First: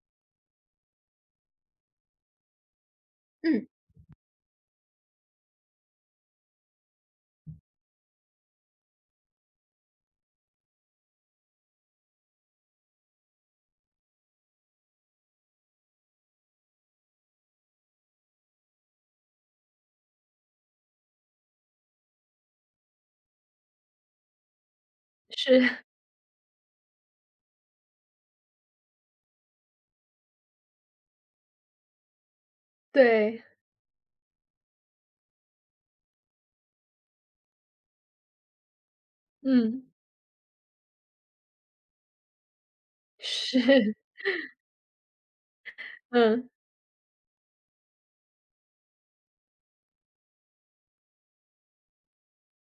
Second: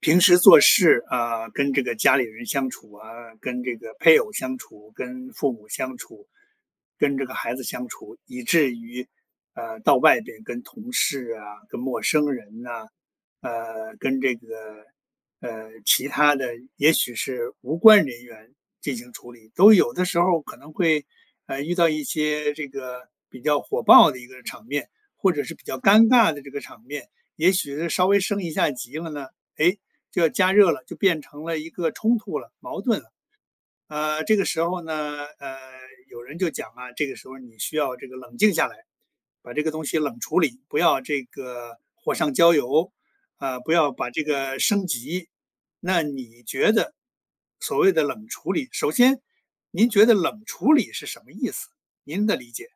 平时做事啊，跟这个家里人相处啊，跟嗯，这个配偶相处，跟父母相处，跟这个孩子相处，以至于到外边跟同事啊、跟陌生人呐、跟这个其他的，也许是无关人员进行处理，都有的时候可能会遇到一些这个比较火爆的一个场面，或者是是，比较 尴尬的这个场面，也许是稍微升一下级了呢。哎，这加热了，就变成了一个冲突了、矛盾了。对，这个时候呢，呃，有人就讲啊，这个时候你需要这个冷静下来，把这个东嗯，西冷处理，不要这个火上浇油，啊、是，不要 把这个升级。那你嗯。觉得所谓的冷处理，首先，您觉得冷处理是什么意思？您的理解？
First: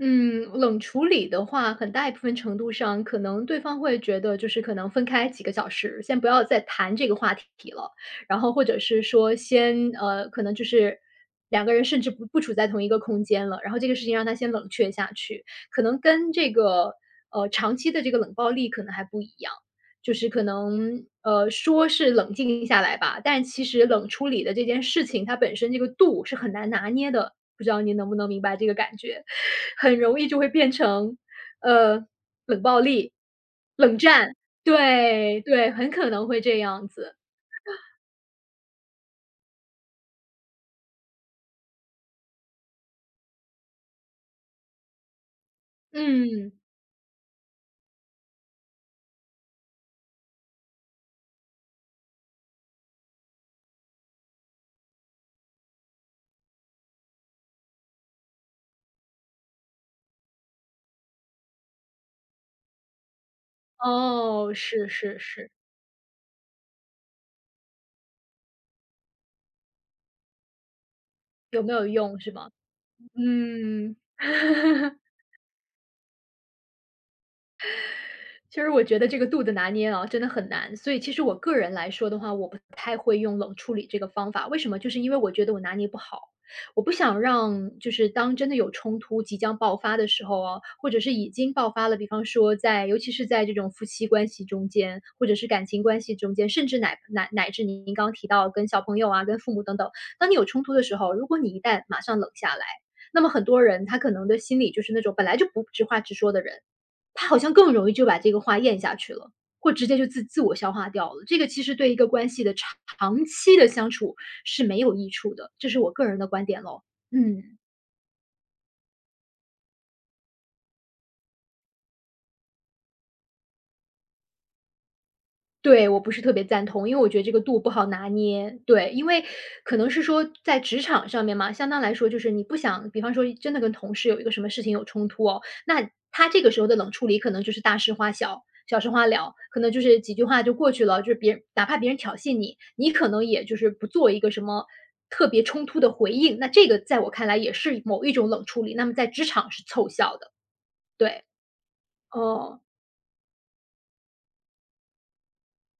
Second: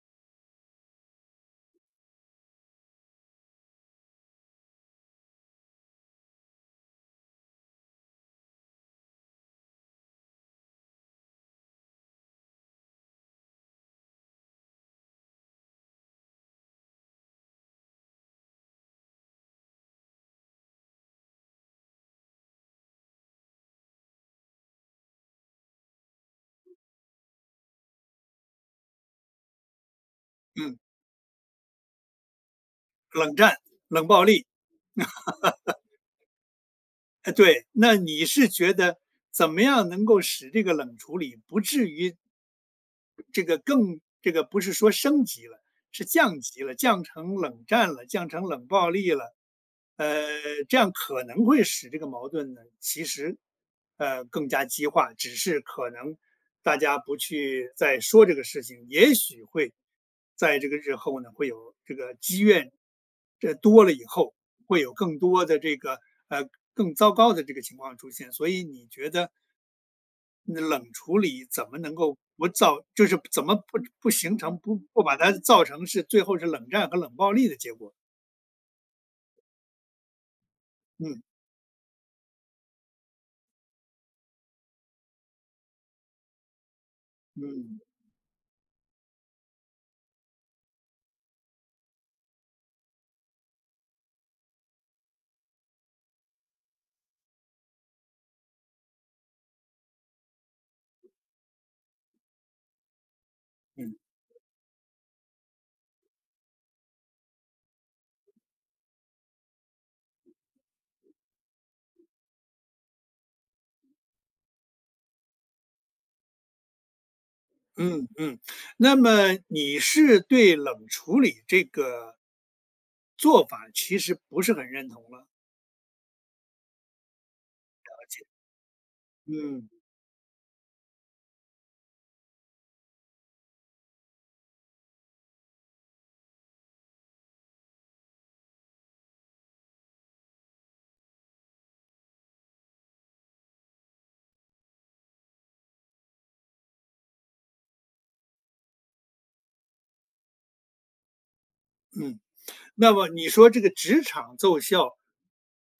嗯，冷处理的话，很大一部分程度上，可能对方会觉得就是可能分开几个小时，先不要再谈这个话题了，然后或者是说先可能就是两个人甚至不处在同一个空间了，然后这个事情让他先冷却下去，可能跟这个长期的这个冷暴力可能还不一样。就是可能，说是冷静下来吧，但其实冷处理的这件事情，它本身这个度是很难拿捏的，不知道您能不能明白这个感觉？很容易就会变嗯，成，呃，冷暴力、冷战、冷冷暴战，力，对，对，很可能会这样子。对。那你是觉得怎么样能够使这个冷处理不至于这个更这个不是说升级了，是降嗯，级了，降成冷战了，降成冷暴力了，呃，这样可能会使这个矛盾呢，其实，更加激化，只是可能大家不去再说这个事情，也许会在这个日后呢，会有这个积怨，这多了以后，哦，会是有更是多是，的这个更糟糕的这个情况出现。所以你觉得那冷处理有怎没么有能够用是不吗？造，就是怎么不嗯。不形成不 不把它造成是最后是冷战和冷暴力的结果？其实我觉得这个度的拿捏啊，真的很难。所以其嗯实我个人来说的话，我不太会用冷处理这个方法。为什么？就是因为我觉得我拿捏不好，我不想让嗯就是当真的有冲突即将爆发的时候啊，或者是已经爆发了，比方说在尤其是在这种夫妻关系中间，或者是感情关系中间，甚至乃至您刚刚提到跟小朋友啊、跟父母等等，当你有冲突的时候，如果你一旦马上冷下来，那么很多人嗯。他可能的心里就是那种本来就不直话直说的人，他好像更容易就把这个话咽下去了，或直接就自我消化掉了。这个其实对一个关系的长期的相处是没有益处的，这是我个人的观点喽。嗯。嗯嗯，那么你是对冷处理这个做法其实不是很认同了，对，我不是特别赞同，因为我觉得这个度不好拿捏。对，因为嗯可能是说在职场上面嘛，相当来说就是你不想，比方说真的跟同事有一个什么事情有冲突哦，那他这个时候的冷处理可能就是大事化小，小事化了，可能就是几句话就过去了。就是别人哪怕别人挑衅你，你可能也就是不做一个什么特别冲突的回应，那这个在我看来也是某一种冷处理，那么在职场是凑效的。对，嗯，哦，那么你说这个职场奏效，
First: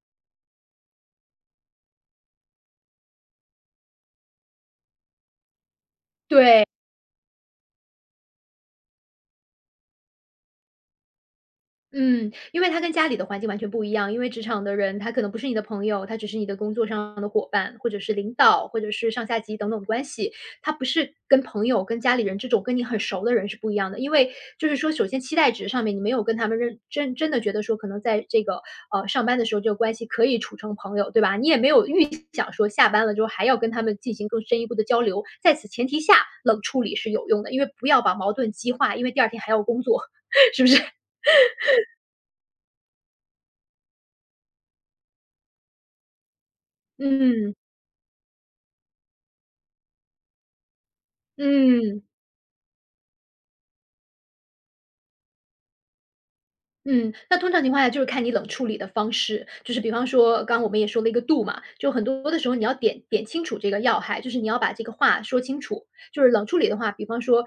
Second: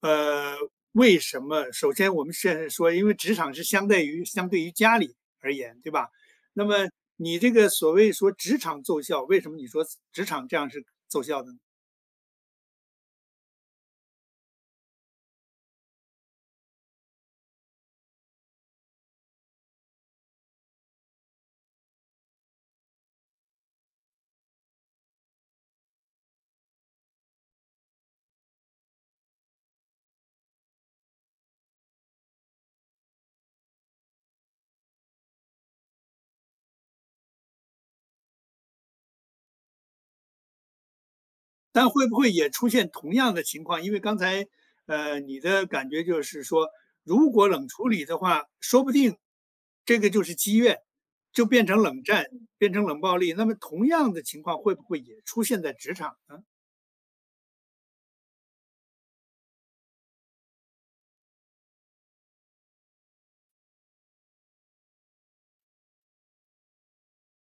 呃，为什么？首先我们现在说，因为职场是相对于家里而言，对吧？那对。么你这个所谓说职场奏效，为什么你说职场这样是奏效的呢？嗯，因为他跟家里的环境完全不一样，因为职场的人他可能不是你的朋友，他只是你的工作上的伙伴，或者是领导，或者是上下级等等关系，他不是跟朋友、跟家里人这种跟你很熟的人是不一样的。因为就是说，首先期待值上面你没有跟他们认真真的觉得说，可能在这个上班的时候这个关系可以处成朋友，对吧？你也没有预想说下班了之后还要跟他们进行更深一步的交流，在此前提下冷处理是有用的，因为不要把矛盾激化，因为第二天还要工作，是不是？但会不会也出现同样的情况？因为刚才，你的感觉就是说，如果嗯。冷处理的话，说不定这个就是积怨，就变成冷嗯，战，变成冷暴力。那么同样的情况会不会也出现在职场呢？嗯，那通常情况下就是看你冷处理的方式，就是比方说，刚刚我们也说了一个度嘛，就很多的时候你要点清楚这个要害，就是你要把这个话说清楚。就是冷处理的话，比方说，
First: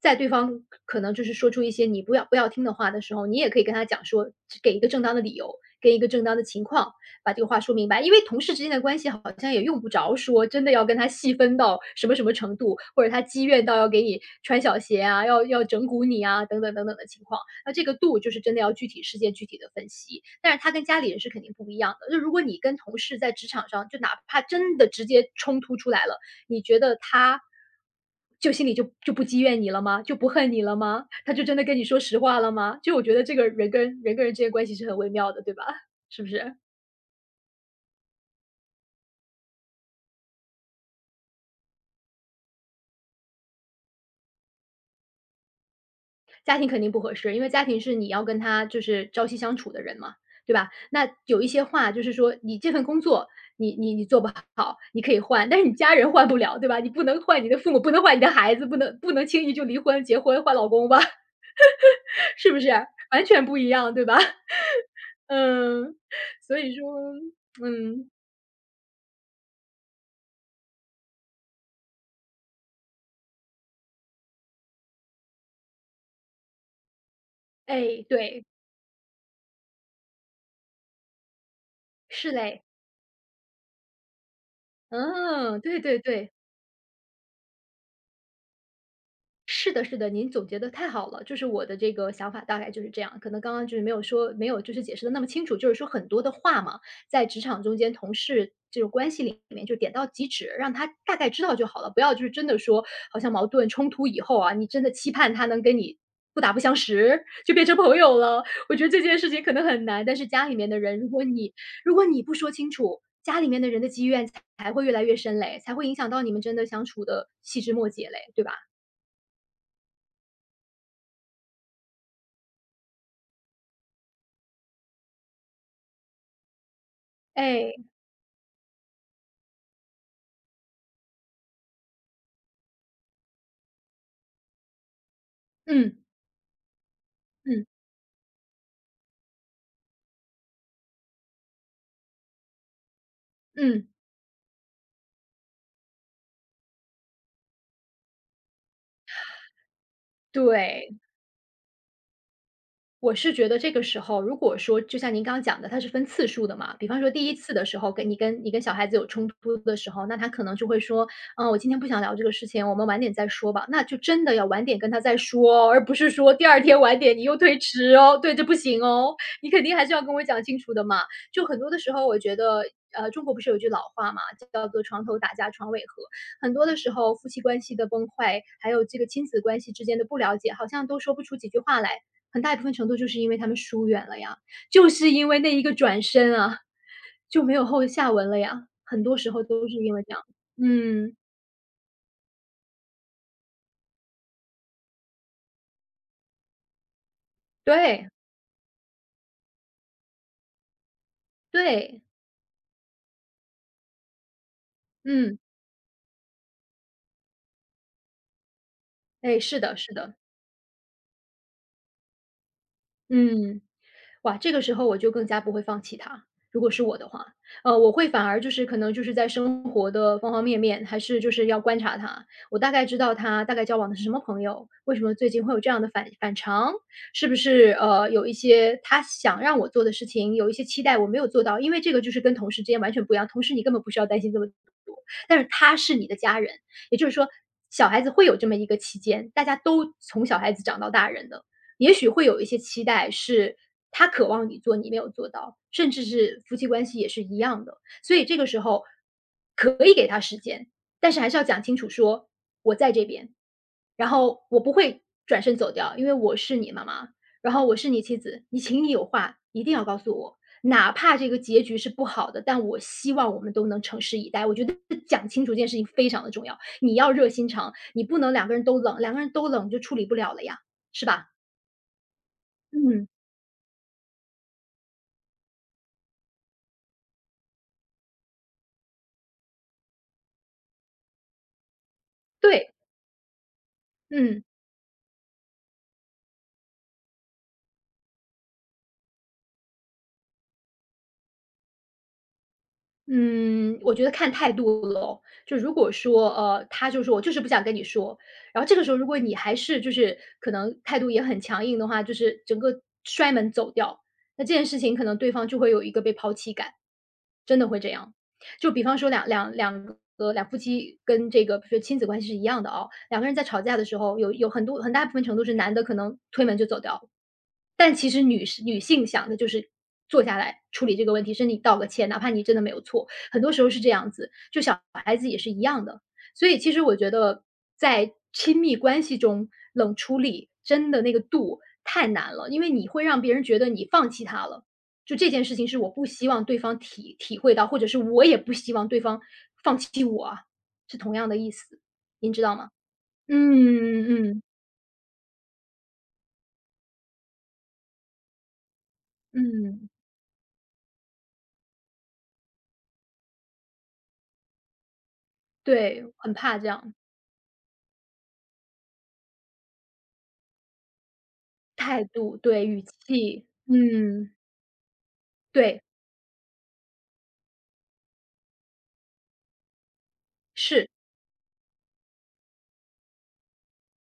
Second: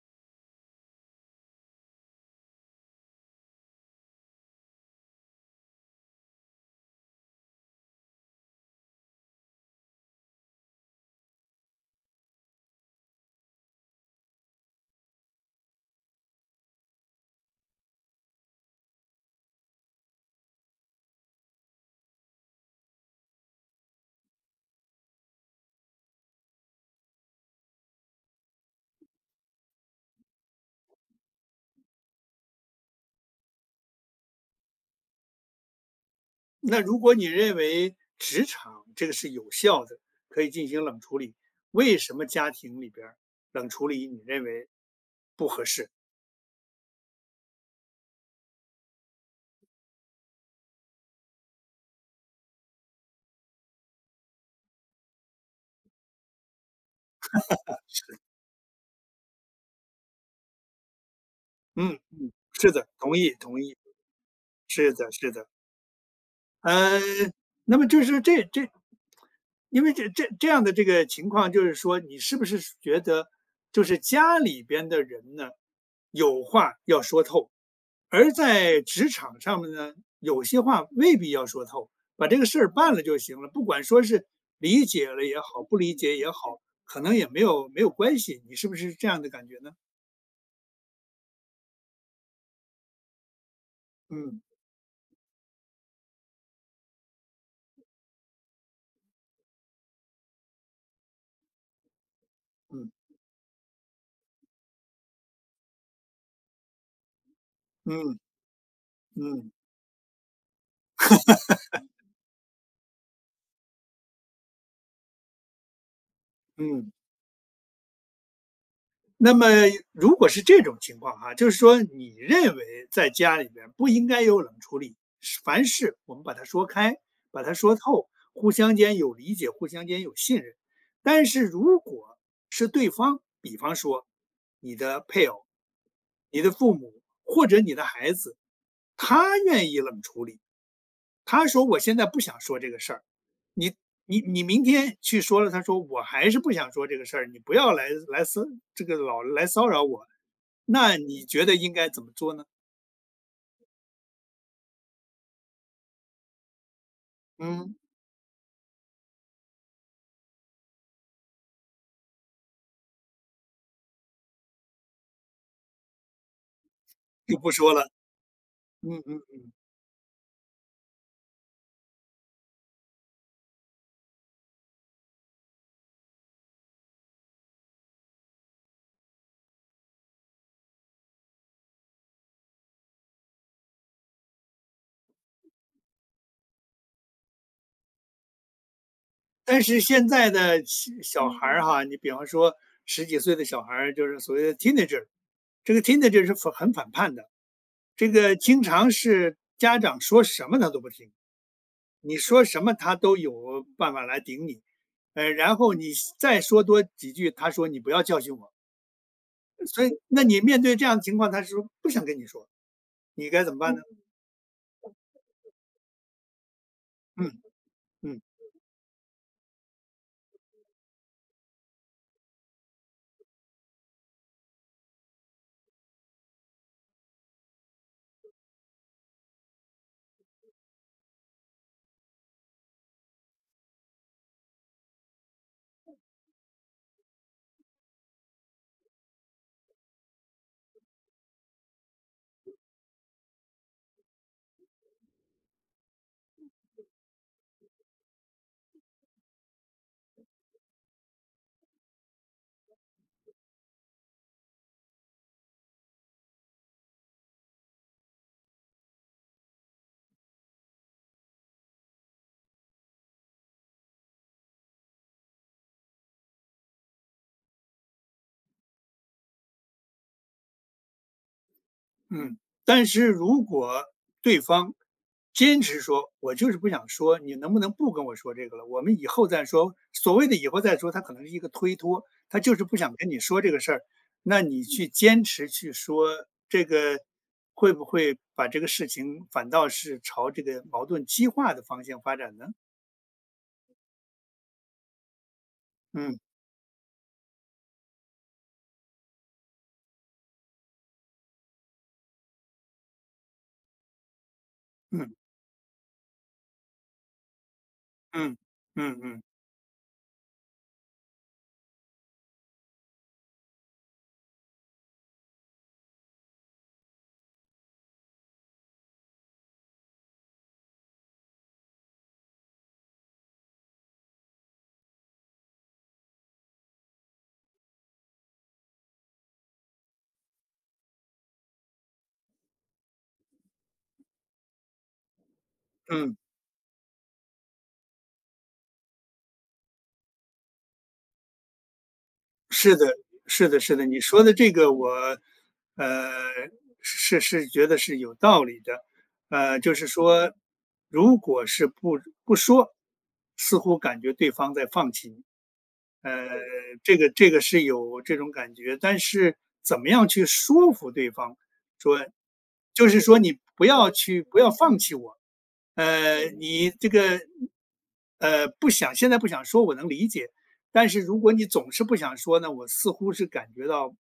在对方可能就是说出一些你不要听的话的时候，你也可以跟他讲说，给一个正当的理由，给一个正当的情况，把这个话说明白。因为同事之间的关系好像也用不着说真的要跟他细分到什么什么程度，或者他积怨到要给你穿小鞋啊，要整蛊你啊，等等等等的情况。那这个度就是真的要具体事件具体的分析，但是他跟家里人是肯定不一样的。就如果你跟同事在职场上，就哪怕真的直接冲突出来了，你觉得他就心里就不积怨你了吗？就不恨你了吗？他就真的跟你说实话了吗？就我觉得这个人跟人之间关系是很微妙的，对吧？是不是？那如果你认为职场这个是有效的，可以进行冷处理，为什么家庭里边儿冷处理你认为不合适？家庭肯定不合适，因为家庭是你要跟他就是朝夕相处的人嘛，对吧？那有一些话就是说，你这份工作你做不好，你可以换，但是你家人换不了，对吧？你不能换你的父母，不能换你的孩子，不能轻易就离婚、结婚、换老公吧，嗯，是不是？是的，同完意，全不同一意，样，对吧？是的，是的。嗯，所以呃，说，那么就嗯，是这，因为这样的这个情况，就是说你是不是觉得，就是家里边的人呢，有话要说透，哎，而对，在职场上面呢，有些话未必要说透，把是这个事嘞，儿办了就行了，不管说是理解了也嗯，好，不对理对解也对。好，可能也没有关系，你是不是这样的感觉呢？是的，是的，您总结的太好了，就是我的这个想法大概就是这样，可能刚刚就是没有说嗯没有就是解释的那么清楚，就是说很多的话嘛，在职场中间同事这种关系里面就点到即止，让他大概知道就好了，不要就是真的说嗯好像矛盾冲突以后啊，你真的期盼他能跟你不打不相识，就变成朋友嗯了，我觉得这件事情嗯可能很难，但是家里面的人，如果你不说清楚，家里面的人的积怨才会越来越深嘞，才会影响到你们真的相嗯。处的细枝末节嘞，对吧？那么如果是这种情况哈，就是说你认为在家里边不应该有冷处理，是凡事我们把它说开，把它说哎。透，互相间有理解，互相间有信任。但是如果是对方，比方说你的配偶、嗯，你的父母或者嗯，你的孩子，他愿意冷处理，他说我现在不想说这个事儿，你嗯，你明天去说了，他说我还是不想说这个事儿，你不要来这个老来骚扰我，对。那你觉得应该怎么做呢？我是觉得这个时候，如果说就像您刚刚讲的，它是分次数的嘛，比方说第一次的嗯，时候，跟你跟小孩子有冲突的时候，那他可能就会说，嗯，我今天不想聊这个事情，我们晚点再说吧。那就真的要晚点跟他再说哦而不是说第二天晚点你又就不推说了，迟哦，对，这不行嗯哦，嗯。你肯定还是要跟我讲清楚的嘛。就很多的时候，我觉得。中国不是有句老话嘛，叫做"床头打架床尾和"。很多的时候，夫妻关系的崩坏，还有这个亲子关系之间的不了解，好像都说不出几句话来。很大一部分程度就是因为他们疏远了呀，就是因为那一个转身啊，就没有后下文了呀，很多时候但都是是因为现这样。在的小嗯，小孩儿哈，你比方说十几岁的小孩儿，就是所谓的 teenager，这个 teenager 是很反叛的，对，这个经常是家长说什么他都不听，对，你说什么他都有办法来顶你，嗯，然后你再说多几句，他说你不要教训我。哎，是的，所以是的，那你面对这样的情况，他是说不想跟你说，你该怎么嗯。办呢？哇，这个时候我就更加不会放弃他。如果是我的嗯话。嗯我会嗯反而就是可能就是在生活的方方面面，还是就是要观察他，我大概知道他大概交往的是什么朋友，为什么最近会有这样的反常，是不是有一些他想让我做的事情，有一些期待我没有做到，因为这个就是跟同事之间完全不一样，同事你根本不需要担心这么多，但是他是你的家人，也就是说小孩子会有这么一个期间，大家都从小孩子长到大人的。也许会有一些期待是他渴望你做，你没有做到，甚至是夫妻关系也是一样的。所以这个时候可以给他时间，但是还是要讲清楚说，我在这边，然后我不会转身走掉，因为我是你妈妈，然后我是你妻子，你请你有话一定要告诉我。哪怕这个结局是不好的，但我希望我们都能诚实以待。我觉得讲清楚这件事情非常的重要，你要热心肠，你不能两个人都冷，两个人都冷就处理不了了呀，是吧？嗯。但是嗯，如果对方坚持说：“我就是不想说，你能不能不跟我说这个了，我们以后再说。”所谓的以后再说，他可能是一个推脱，他就是对，不想跟你说这个事儿，那嗯，你去坚持去说，这个会不会把这个事情反倒是朝这个矛盾激化的方向发展呢？嗯，我觉得看态度咯。就如果嗯说，他就说我就是不想跟你说，然后这个时候如果你还是就是可能态度也很强硬的话，就是整个摔门走掉。那这件事情可嗯能对方就会有一个被抛弃感，真的会这样。嗯就比嗯方嗯说嗯两夫妻跟这个比如说亲子关系是一样的哦，两个人在吵架的时候，有很多很大部分程度是男的可能推门就走掉了，但其实女性想的就是坐下来处理这个问题，甚至你道个歉，哪怕你真的没有错，很多时候是这样子，就小孩子也是一样的。所以其实我觉得在亲密关系中，冷处理真的那个度太难了，因为你会让别人觉得你放弃他了。就这件事情是我不嗯。希望对方体会到，或者是我也不希望对方放弃我啊是同样的意思，您知道吗？是的，是嗯，的，是的，你嗯，说的嗯，这个我，呃，是觉得是有道理的，就是嗯，说，如果是不说，似乎感觉对方在放弃你。对，呃，很怕这样。这个是有这种感觉，但是怎么样去说服对方，态说度，对，语就是说你气，嗯，不要放弃我，对，你这个不想现在不想说，我能理解，但是，是如果你总是不想说呢，我似乎是感觉到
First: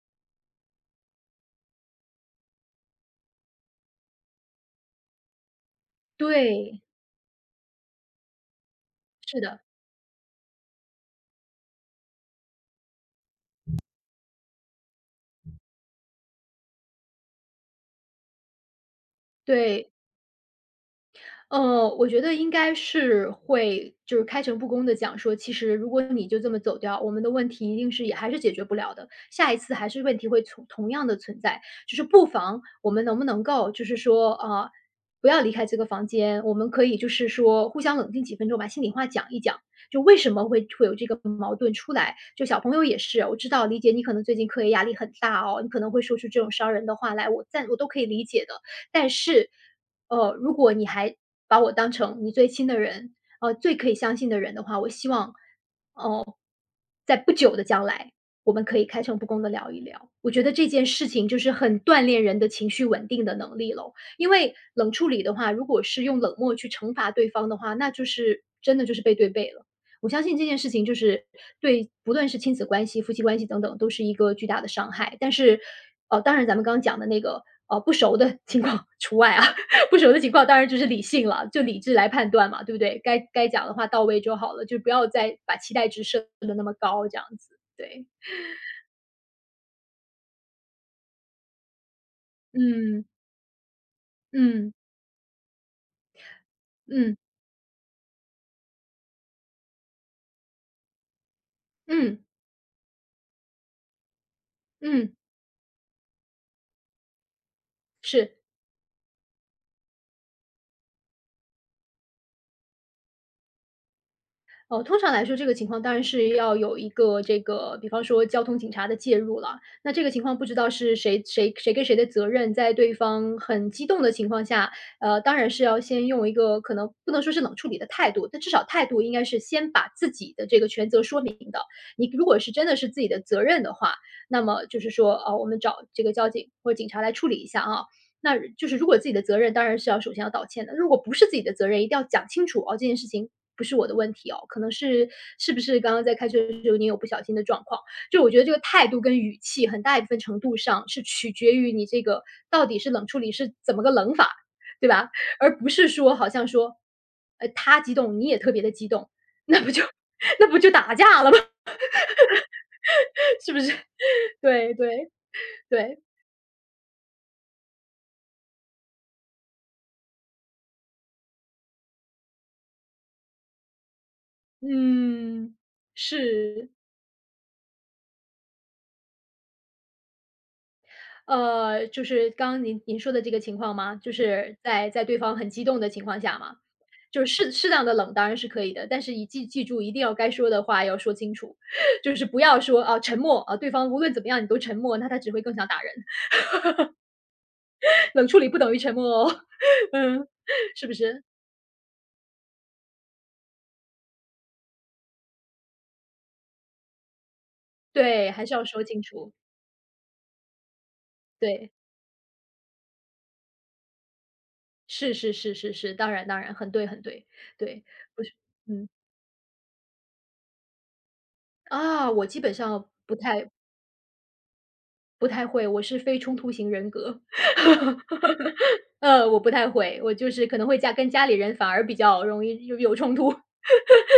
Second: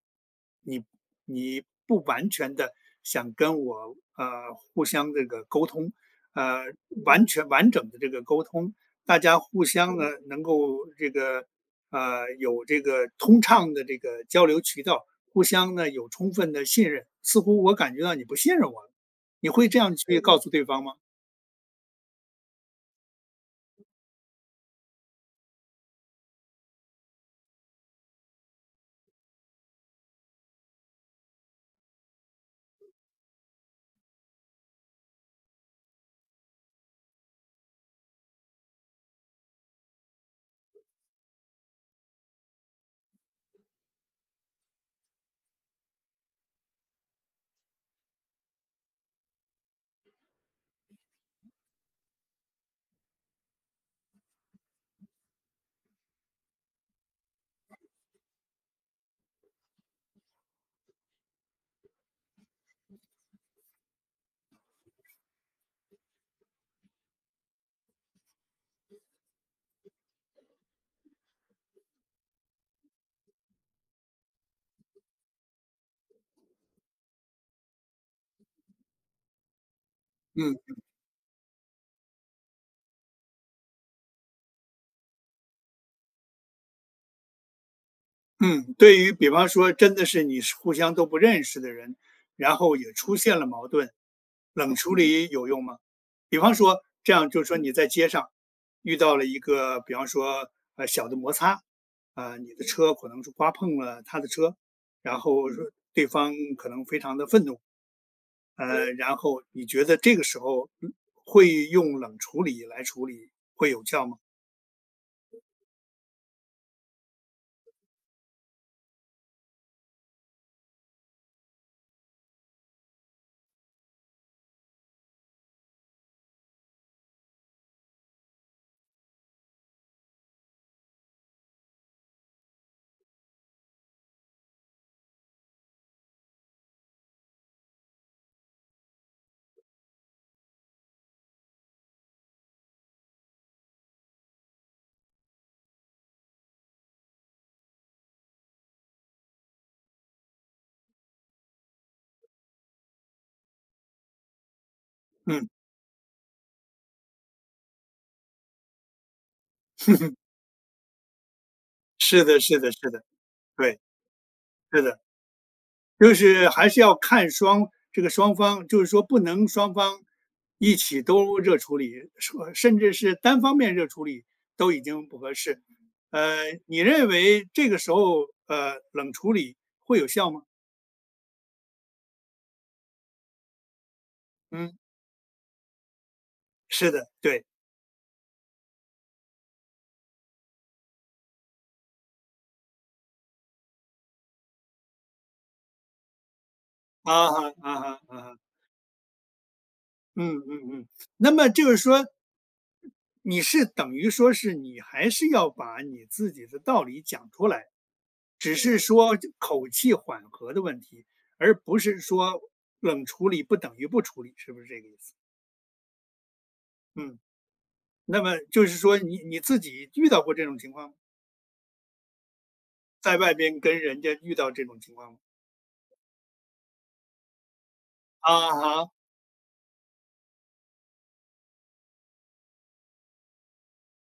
你你不完全的想跟我互相这个沟通，呃，对，完整的这个沟通。大家是的，互相呢能够这个有这个通畅的这个交流渠道，互相呢有充分的信任。似乎我感觉到你不信任我了，你会这对。样去告诉对方吗？我觉得应该是会就是开诚布公的讲说，其实如果你就这么走掉，我们的问题一定是也还是解决不了的，下一次还是问题会同样的存在。就是不妨我们能不能够就是说，不要离开这个房间，我们可以就是说互相冷静几分钟，把心里话讲一讲，就为什么会有这个矛盾出来。就小朋友也是，我知道理解你可能最近课业压力很大哦，你可能会说出这种伤人的话来，我都可以理解的。但是如果你还把我当成你最亲的人，最可以相信的人的话，我希望在不久的将来，我们可以开诚布公的聊一聊。我觉得这件事情就是很锻炼人的情绪稳定的能力了。因为冷处理的话，如果是用冷漠去惩罚对方的话，那就是真的就是背对背了。我相信这件事情就是对不论是亲子关系、夫妻关系等等，都是一个巨大的伤害。但是，当然咱们刚刚讲的那个，不熟的 情况除外啊。不熟的情况嗯当然就是理性了，就理智来判断嘛，对不对？该讲的话到位就好了，就不要再把期待值设的那么高，这样子。对，嗯，对于比方说真的是你是互相都不认识的人，然后也嗯，出现了矛盾，嗯，冷处理有用吗？比方说这嗯，样，就是说你在街上遇到了一个，比方说小的摩擦，嗯，啊、你的车可能是刮碰了他的车，嗯，然后说对方可能非常的愤怒。是。然后你觉得这个时候会用冷处理来处理会有效吗？通常来说，这个情况当然是要有一个这个，比方说交通警察的介入了。那这个情况不知道是谁跟谁的责任，在对方很激动的情况下，当然是要先用一个可能不能说是冷处理的态度，但至少态度应该是先把自己的这个全责说明的。你如果是真的是自己的责任的话，那么就是说，我们找这个交警或者警察来处理一下啊。那就是如果自己的责任，当然是要首先要道歉的。如果不是自己的责任，一定要讲清楚哦，这件事情不是我的问题哦，可能是是不是刚刚在开车的时候你有不小心的状况。就我觉得这个态度跟语气很大一部分程度上是取决于你这个到底是冷处理是怎么个冷法，对吧？嗯，而不是说好像说，他激动你也特别的激动，那不就 那不就打架了吗？是的，是的，是的，是不是？对，对，是的，对，对，就是还是要看双这个双方，就是说不能双方一起都热处理，说甚至是单方面热处理都已经不合嗯，适。呃，是。你认为这个时候冷处理会有效吗？就是刚刚您说的这个情况吗？就是嗯，在对方很激动的情况下吗？是的，就是对，适当的冷当然是可以的，但是记住一定要该说的话要说清楚，就是不要说，啊，沉默，啊，对方无论怎么样你都沉默，那他只会更想打人，啊哈啊哈 啊冷哈。处理不等于沉默哦，嗯，嗯嗯嗯，是不是？那么就是说，你是等于说是你还是要把你自己的道理讲出来，对，还是只要是说清说这楚，口气缓和的问题，而对，不是说冷处理不等于不处理，是不是这个意思？是是是是是，当然当然，很对很嗯，对，对，那不是，么就是嗯，说你自己遇到过这种情况吗，啊，我基本上在外边跟人家遇到这种情况吗？不太会，我是非冲突型人格。啊 哈，我不太会，我就是可能会跟家里人反而比较容易有冲突。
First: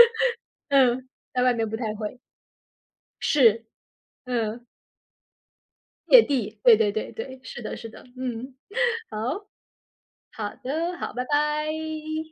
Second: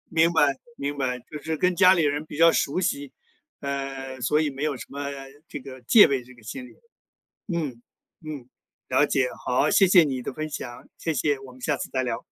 明白明嗯，白，就在外是面跟不家太里会。人比较熟悉，是，所以没嗯，有什么这个戒芥备这个蒂，心理。对对对对，是的嗯，是的，嗯，嗯，了解，好，好，谢谢你的分好享，的，好，谢拜谢，我们拜。下次再聊。